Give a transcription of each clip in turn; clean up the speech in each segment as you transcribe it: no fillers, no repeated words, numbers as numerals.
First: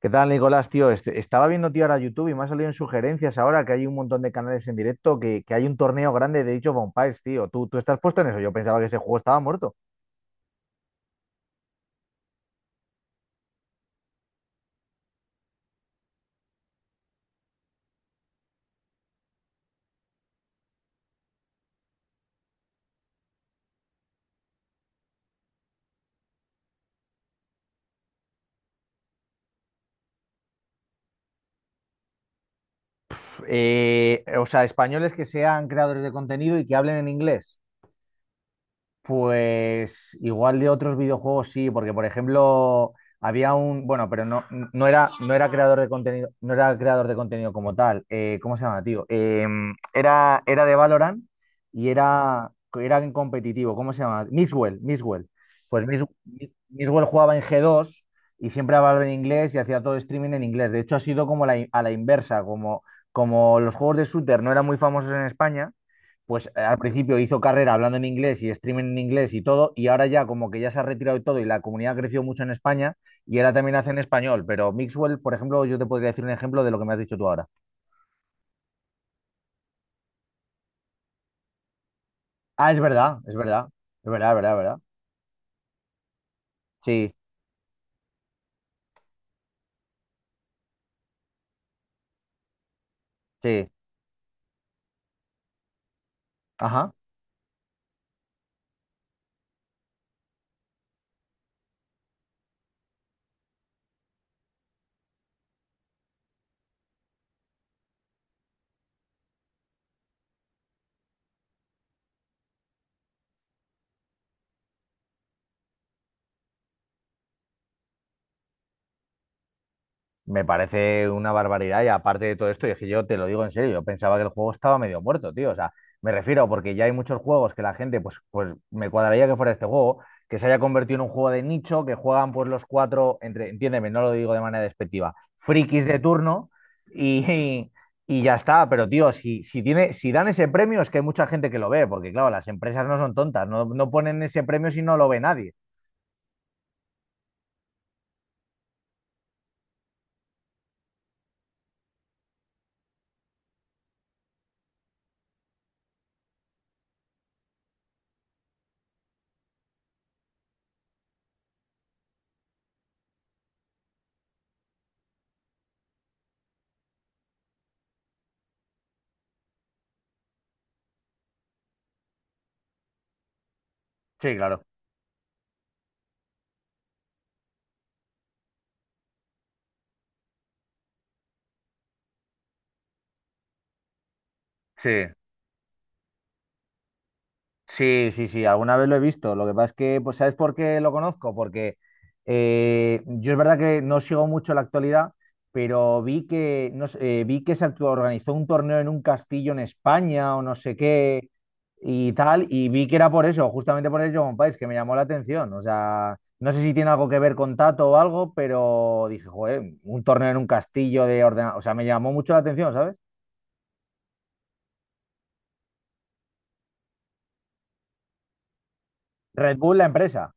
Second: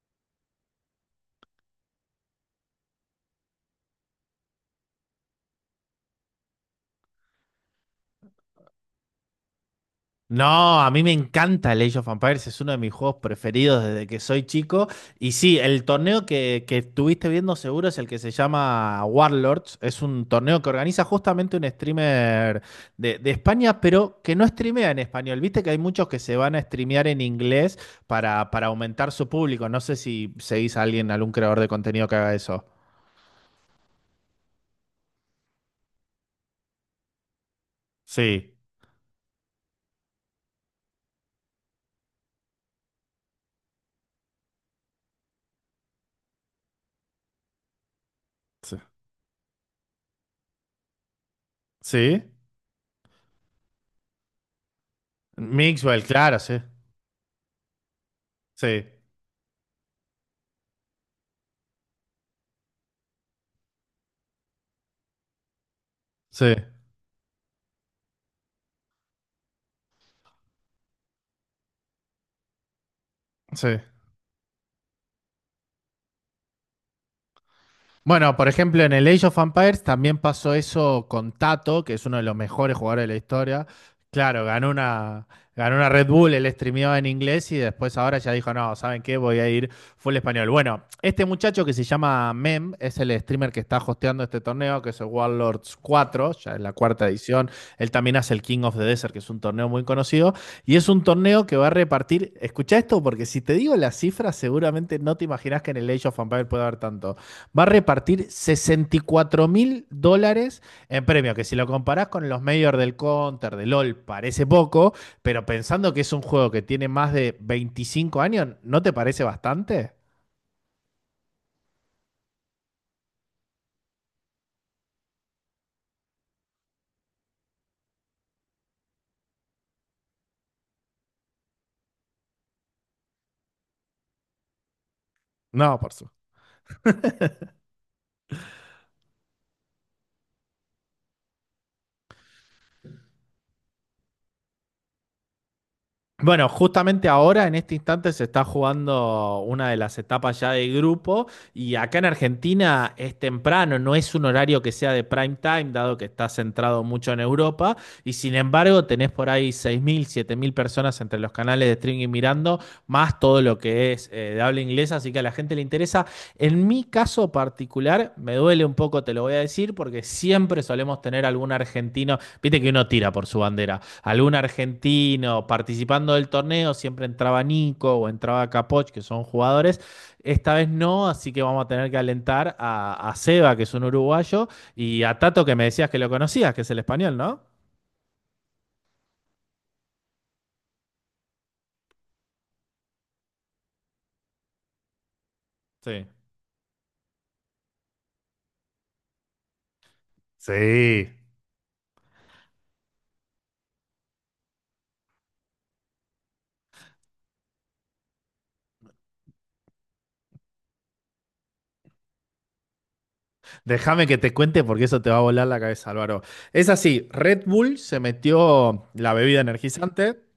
¿Qué tal, Nicolás, tío? Estaba viendo, tío, ahora YouTube y me ha salido en sugerencias ahora que hay un montón de canales en directo, que hay un torneo grande de dicho vampires, tío. ¿Tú estás puesto en eso? Yo pensaba que ese juego estaba muerto. No, a mí me encanta el Age of Empires, es uno de mis juegos preferidos desde que soy chico. Y sí, el torneo que estuviste viendo seguro es el que se llama Warlords. Es un torneo que organiza justamente un streamer de España, pero que no streamea en español. Viste que hay muchos que se van a streamear en inglés para aumentar su público. No sé si seguís a alguien, algún creador de contenido que haga eso. O sea, españoles que sean creadores de contenido y que hablen en inglés. Sí, Pues igual de otros videojuegos sí, porque por ejemplo había un, bueno, pero no, no era creador de contenido, no era creador de contenido como tal. ¿Cómo se sí, llama, tío? Era de Valorant y sí, era, era en competitivo. ¿Cómo se llama? Mixwell, Mixwell. Pues Mixwell, Mix- claro, sí. Mixwell jugaba en G2 y siempre Sí, hablaba en inglés y hacía todo streaming en inglés. De hecho, ha sido como a la inversa, como, como los juegos de shooter no eran muy famosos en España pues sí, al principio hizo carrera hablando en inglés y streaming en inglés y todo, y ahora ya como que ya se ha retirado y todo, y la comunidad ha crecido mucho en España, y ahora sí. también hace en español, pero Mixwell, por ejemplo, yo te podría decir un ejemplo de lo que me has dicho tú ahora. Bueno, por ejemplo, en el Age of Empires también pasó eso con Tato, que es uno de los Ah, mejores es jugadores de la verdad, es historia. verdad, es verdad, es Claro, verdad, es verdad. Ganó una Red Bull, él streameaba en Sí, inglés y después ahora ya dijo, no, ¿saben qué? Voy a ir full español. Bueno, este muchacho que se llama Mem es el streamer que sí, está hosteando este torneo, que es el Warlords cuatro, ya es la ajá. cuarta edición. Él también hace el King of the Desert, que es un torneo muy conocido. Y es un torneo que va a repartir, escucha esto, porque si te digo las cifras, seguramente no te imaginas que en el Age of Empires puede haber tanto, va a repartir $64.000 en premio, que si lo comparás con los mayores del Counter, del LOL, parece poco, pero pensando que es un juego que tiene más de 25 años, ¿no te parece bastante? Me parece una barbaridad y aparte de todo esto, y es que yo te lo digo en serio, yo pensaba que el juego estaba medio muerto, tío. O sea, me refiero porque ya hay muchos juegos que la gente, pues me cuadraría que fuera este juego, que se haya convertido en un juego de nicho, que juegan pues los cuatro, entre, entiéndeme, no lo digo de manera despectiva, No, frikis por de su- turno y, y ya está. Pero, tío, tiene, si dan ese premio es que hay mucha gente que lo ve, porque claro, las empresas no son tontas, no ponen ese premio si no lo ve nadie. Bueno, justamente ahora, en este instante, se está jugando una de las etapas ya de grupo y acá en Argentina es temprano, no es un horario que sea de prime time, dado que está centrado mucho en Europa y sin embargo tenés por ahí 6.000, 7.000 personas entre los canales de streaming mirando, más todo lo que es de habla inglesa, así que a la gente le interesa. En mi caso particular, me duele un poco, te lo voy a decir, porque siempre solemos tener algún argentino, viste que uno tira por su bandera, algún Sí, claro. argentino participando del torneo, siempre entraba Nico o entraba Capoch, que son jugadores. Esta vez no, así que vamos a tener que alentar a Seba, que es un uruguayo, Sí, y a Tato, que me decías que lo conocías, que es el español, ¿no? sí, sí, sí, alguna vez lo he visto. Lo que pasa es que, pues, ¿sabes por qué lo conozco? Porque yo es verdad que no sigo mucho la actualidad, pero Sí. vi que, no sé, vi que organizó un torneo en un castillo en España o no sé Sí. qué y tal, y vi que era por eso, justamente por el Dragon País, que me llamó la atención. O sea, no sé si tiene algo que ver con Tato o algo, pero dije, joder, un torneo en un castillo de ordena... O sea, me llamó mucho la atención, ¿sabes? Déjame que te cuente porque eso te va a volar la cabeza, Álvaro. Es así, Red Bull se metió la bebida Red Bull, la energizante. empresa.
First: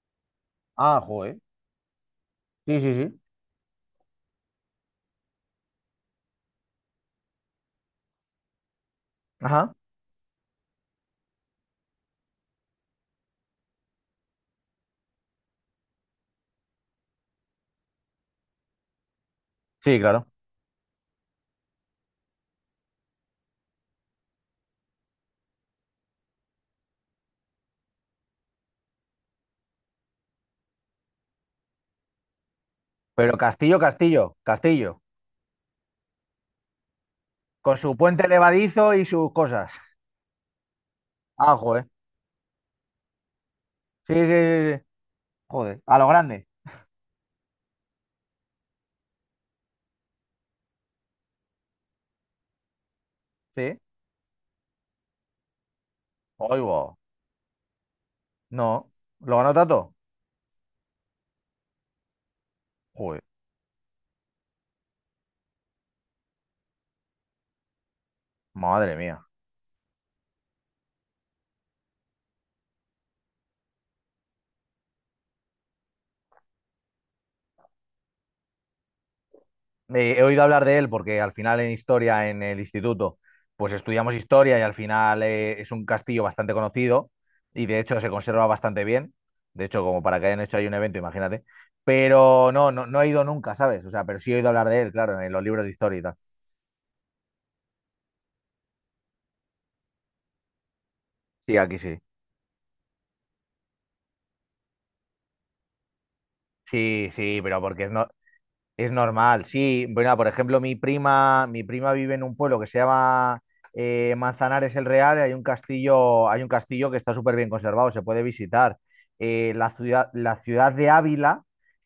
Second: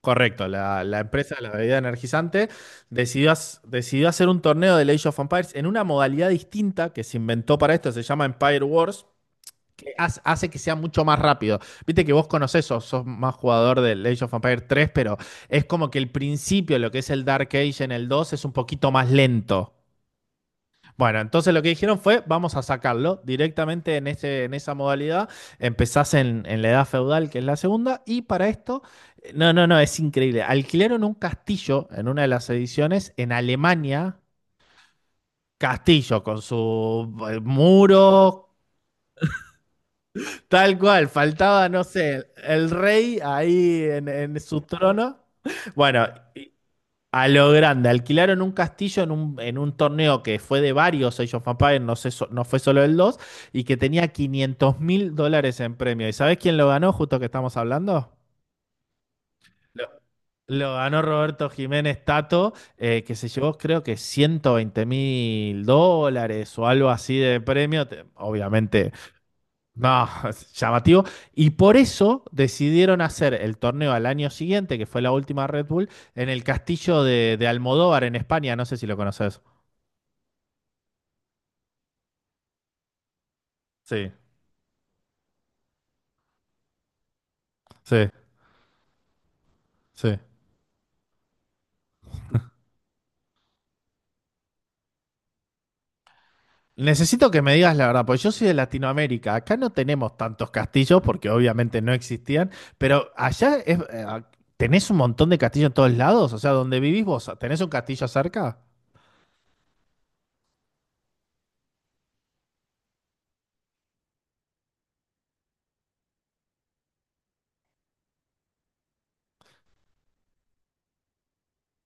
Correcto, la, Ah, la empresa joder. de la bebida energizante Sí, sí, sí. Decidió hacer un torneo de Age of Empires en una modalidad distinta que se inventó para esto, se llama Empire Wars, Ajá. que hace que sea mucho más rápido. Viste que vos conocés, sos más jugador del Age of Empires tres, pero es como que el principio, lo que es el Dark Age en el 2, es un poquito más lento. Sí, claro. Bueno, entonces lo que dijeron fue, vamos a sacarlo directamente en, ese, en esa modalidad. Empezás en la edad feudal, que es la segunda, y para esto, no, no, no, es increíble. Alquilaron un castillo en una de las ediciones en Pero Castillo, Alemania, Castillo, Castillo. castillo con su Con su puente muro, levadizo y sus cosas. tal cual, Ah, faltaba, no joder. sé, el rey ahí Sí, sí, en su sí, sí. trono. Joder. A Bueno, lo grande. y, A lo grande, alquilaron un castillo en un torneo que fue de varios Age of Empires, no sé, so- no fue solo el 2 y que Sí. tenía $500.000 en premio. ¿Y sabés quién lo ganó, Oigo. justo que estamos hablando? No. ¿Lo ganó Lo, Tato? lo ganó Roberto Jiménez Tato, que Joder. se llevó creo que $120.000 o algo así de premio. Te- Obviamente Madre mía. no, es llamativo. Y por eso decidieron hacer el torneo al año siguiente, que fue la última Red Bull, en el castillo de Almodóvar en España. No sé si lo conoces. He oído hablar de él porque al final en historia, en el instituto, pues Sí. estudiamos historia y al final es un castillo bastante conocido y de hecho Sí, se conserva bastante bien. De hecho, como sí. para que hayan hecho ahí un evento, imagínate. Pero no he ido nunca, ¿sabes? O sea, pero sí he oído hablar de él, claro, en los libros de historia y tal. Necesito que me digas la verdad, porque yo soy de Latinoamérica. Acá no tenemos tantos castillos, porque Sí, aquí obviamente no sí. existían, pero allá tenés un montón de castillos en todos lados. O sea, donde vivís Sí, vos, sí, pero ¿tenés un porque es, no, castillo cerca? es normal. Sí, bueno, por ejemplo, mi prima vive en un pueblo que se llama Manzanares el Real, y hay un castillo que está súper bien conservado, se puede visitar. La ciudad de Ávila,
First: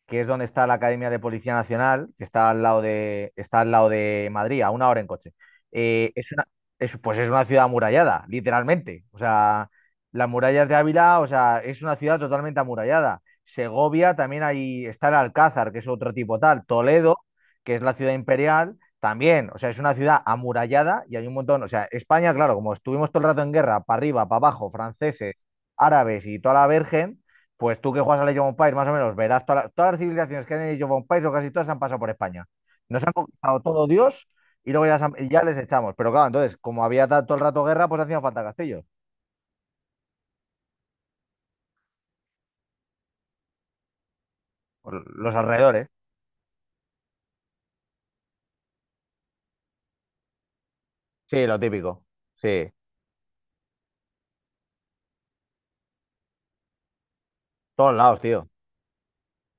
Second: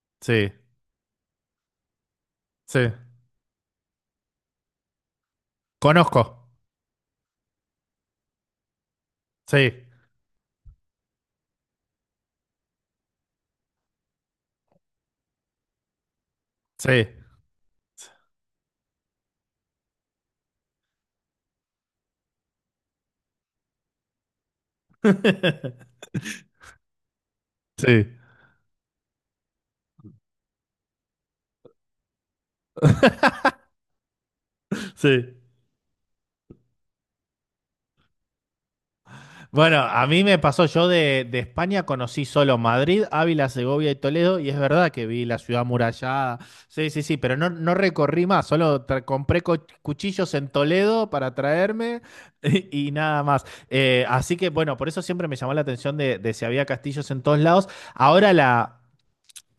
que es donde Sí, está la Academia de Policía Nacional, que está al sí, lado de, está al lado de Madrid, a una hora en coche. Eh, conozco. es una, es, pues es una ciudad amurallada, literalmente. O sea, Sí, las murallas de Ávila, o sea, es una ciudad totalmente amurallada. Segovia, también ahí está el Alcázar, que es otro tipo tal, sí. Toledo, que es la ciudad imperial, también, o sea, es una ciudad amurallada y hay un montón, o sea, España, claro, como estuvimos todo el rato en guerra, para arriba, para abajo, franceses, árabes y toda la virgen, pues tú que Sí. juegas a Age of Empires, más o menos, verás todas las civilizaciones que hay en Age of Empires o casi todas han pasado por España. Nos han conquistado todo Dios y luego ya, y Sí. ya les echamos. Pero claro, entonces, como había todo el rato guerra, pues hacían falta castillos, Bueno, a mí me pasó, yo de España conocí solo Madrid, Ávila, Segovia y Toledo, y es verdad por que vi los la ciudad alrededores. murallada, sí, sí, sí, pero no, no recorrí más, solo tra- compré co- cuchillos en Toledo para Sí, lo traerme típico. Sí, y nada más. Así que bueno, por eso siempre me llamó la atención de si había castillos en todos lados. todos lados, Ahora tío. la,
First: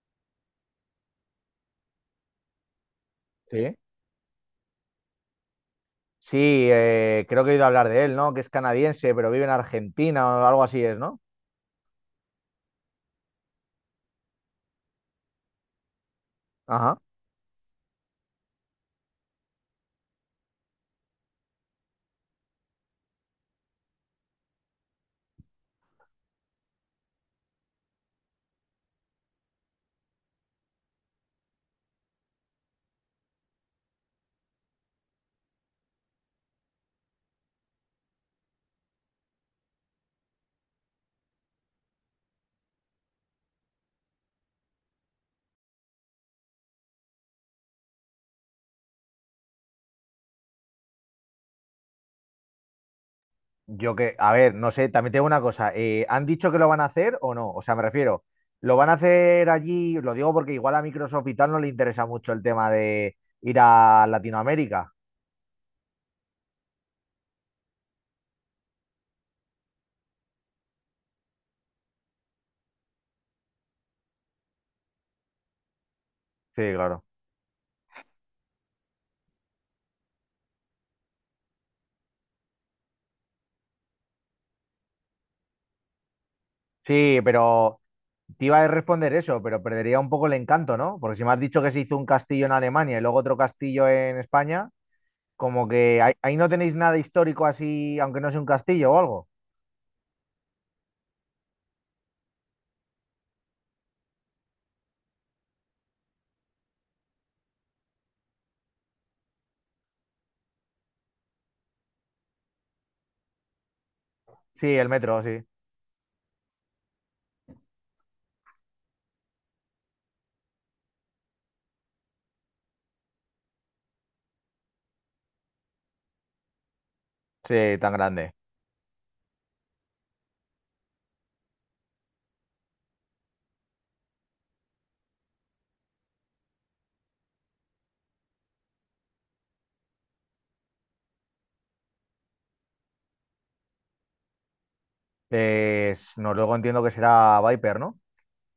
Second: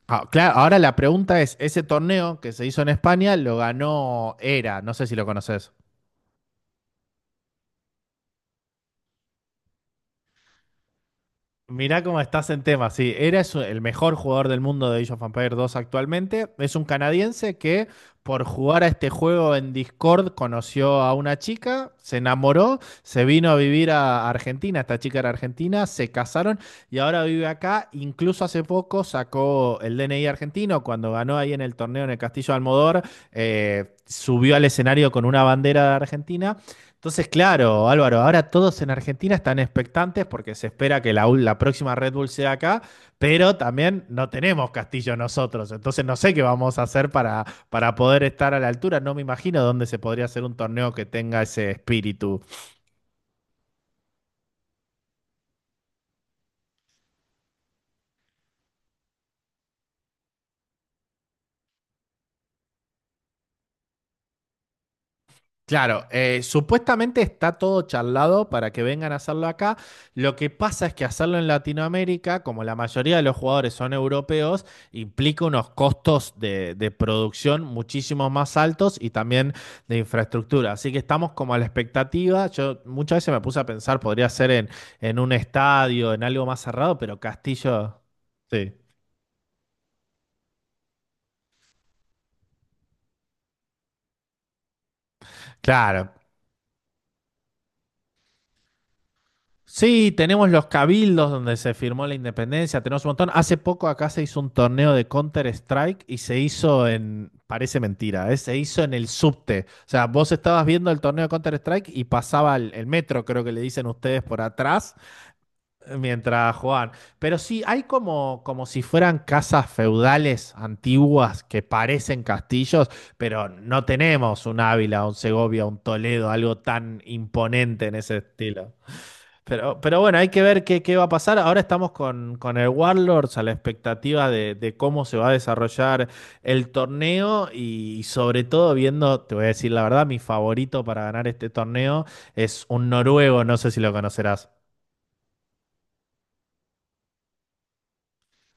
claro, ahora la pregunta es, ese torneo que se hizo en España lo Sí. ganó Era, no sé si lo conoces. Sí, creo que he oído hablar de él, ¿no? Que es canadiense, pero vive en Argentina o algo así es, ¿no? Mirá cómo estás en tema. Sí, eres el mejor jugador del mundo de Age of Empires dos actualmente. Es un Ajá. canadiense que por jugar a este juego en Discord conoció a una chica, se enamoró, se vino a vivir a Argentina. Esta chica era argentina, se casaron y ahora vive acá. Incluso hace poco sacó el DNI argentino cuando ganó ahí en el torneo en el Castillo de Almodóvar. Subió al escenario con una bandera de Argentina. Entonces, claro, Álvaro, ahora todos en Argentina están expectantes porque se espera que la próxima Red Bull sea acá, pero también no tenemos Castillo nosotros. Entonces, no sé qué vamos a hacer para poder estar a la altura. No me imagino dónde se podría hacer un torneo que tenga ese espíritu. Yo que, a ver, no sé, también tengo una cosa. ¿Han dicho que lo van a hacer o no? O sea, me refiero, ¿lo van a hacer allí? Lo digo porque igual a Microsoft y tal no le interesa mucho el tema de ir a Latinoamérica. Claro, supuestamente está todo charlado para que vengan a hacerlo acá. Lo que pasa es que hacerlo en Latinoamérica, como la mayoría de los jugadores son europeos, implica unos costos Sí, de claro. producción muchísimo más altos y también de infraestructura. Así que estamos como a la expectativa. Yo muchas veces me puse a pensar, podría ser en un estadio, en algo más cerrado, Sí, pero pero Castillo, te iba a sí, responder eso, pero perdería un poco el encanto, ¿no? Porque si me has dicho que se hizo un castillo en Alemania y luego otro castillo en España, como que claro. ahí no tenéis nada histórico así, aunque no sea un castillo o algo. Sí, tenemos los cabildos donde se firmó la independencia, tenemos un montón. Hace poco acá se hizo un torneo de Counter-Strike y se hizo en, parece mentira, ¿eh? Se hizo en el subte. O sea, vos estabas viendo el torneo de Counter-Strike y pasaba el metro, creo que le dicen ustedes, por Sí, el atrás metro, sí. Mientras jugaban. Pero sí, hay como, como si fueran casas feudales antiguas que parecen castillos, pero no tenemos un Ávila, un Segovia, un Toledo, algo tan Sí, imponente tan en ese grande. estilo. Pero bueno, hay que ver qué va a pasar. Ahora estamos con el Warlords a la expectativa de cómo se va a desarrollar el torneo y, sobre todo viendo, te voy a decir la verdad, mi favorito para ganar este torneo es un noruego, no sé si lo conocerás. Pues, no, luego entiendo que será Viper, ¿no?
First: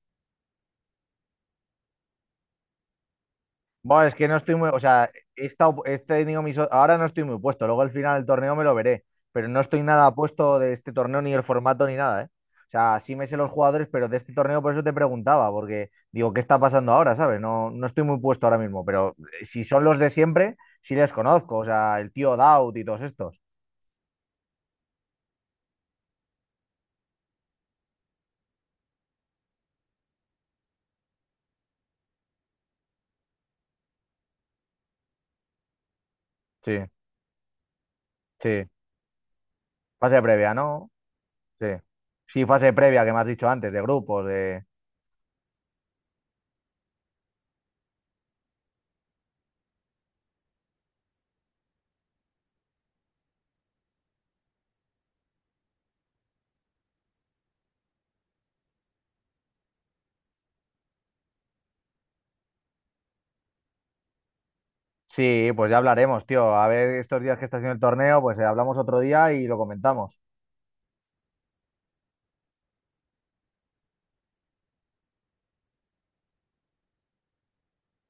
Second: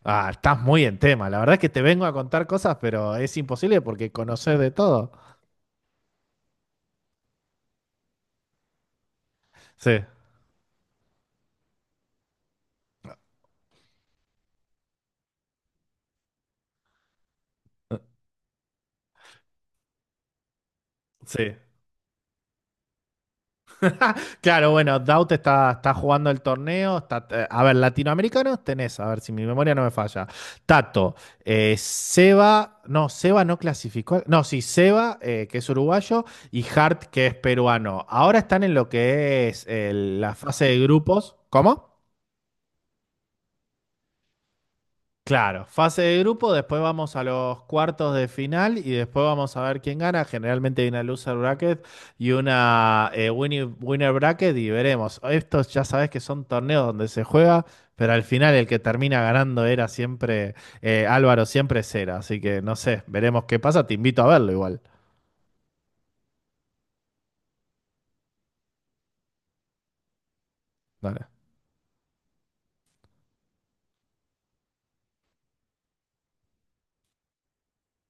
Ah, estás muy en tema. La verdad es que te vengo a contar cosas, pero es imposible Bueno, porque es que no estoy conoces muy, de o sea, todo. he estado, he tenido mis, ahora no estoy muy puesto, luego al final del torneo me lo veré, pero no estoy Sí, nada puesto de este torneo, ni el formato, ni nada, ¿eh? O sea, sí me sé los jugadores, pero de este torneo por eso te preguntaba, porque digo, ¿qué está pasando ahora, sabes? No estoy muy puesto ahora mismo, pero si son los de siempre, sí les sí. conozco, o sea, el tío Daut y todos estos. Claro, bueno, Daut está jugando el torneo. A ver, latinoamericanos tenés, a ver si mi memoria no me falla. Tato, Seba no clasificó. No, sí, Seba, que es uruguayo, y Sí, Hart, que es peruano. Ahora están sí. en lo que es Fase la previa, fase de ¿no? grupos. Sí. ¿Cómo? Sí, fase previa que me has dicho antes, de grupos, de... Claro, fase de grupo, después vamos a los cuartos de final y después vamos a ver quién gana. Generalmente hay una loser bracket y una winner bracket y veremos. Estos ya sabes que son torneos donde se juega, pero al final el que termina ganando era siempre Álvaro, siempre Cera. Así que no sé, veremos qué pasa. Te invito a verlo igual. Sí, pues ya hablaremos, tío. A ver, estos días que está haciendo el torneo, pues hablamos otro día y lo comentamos. Dale.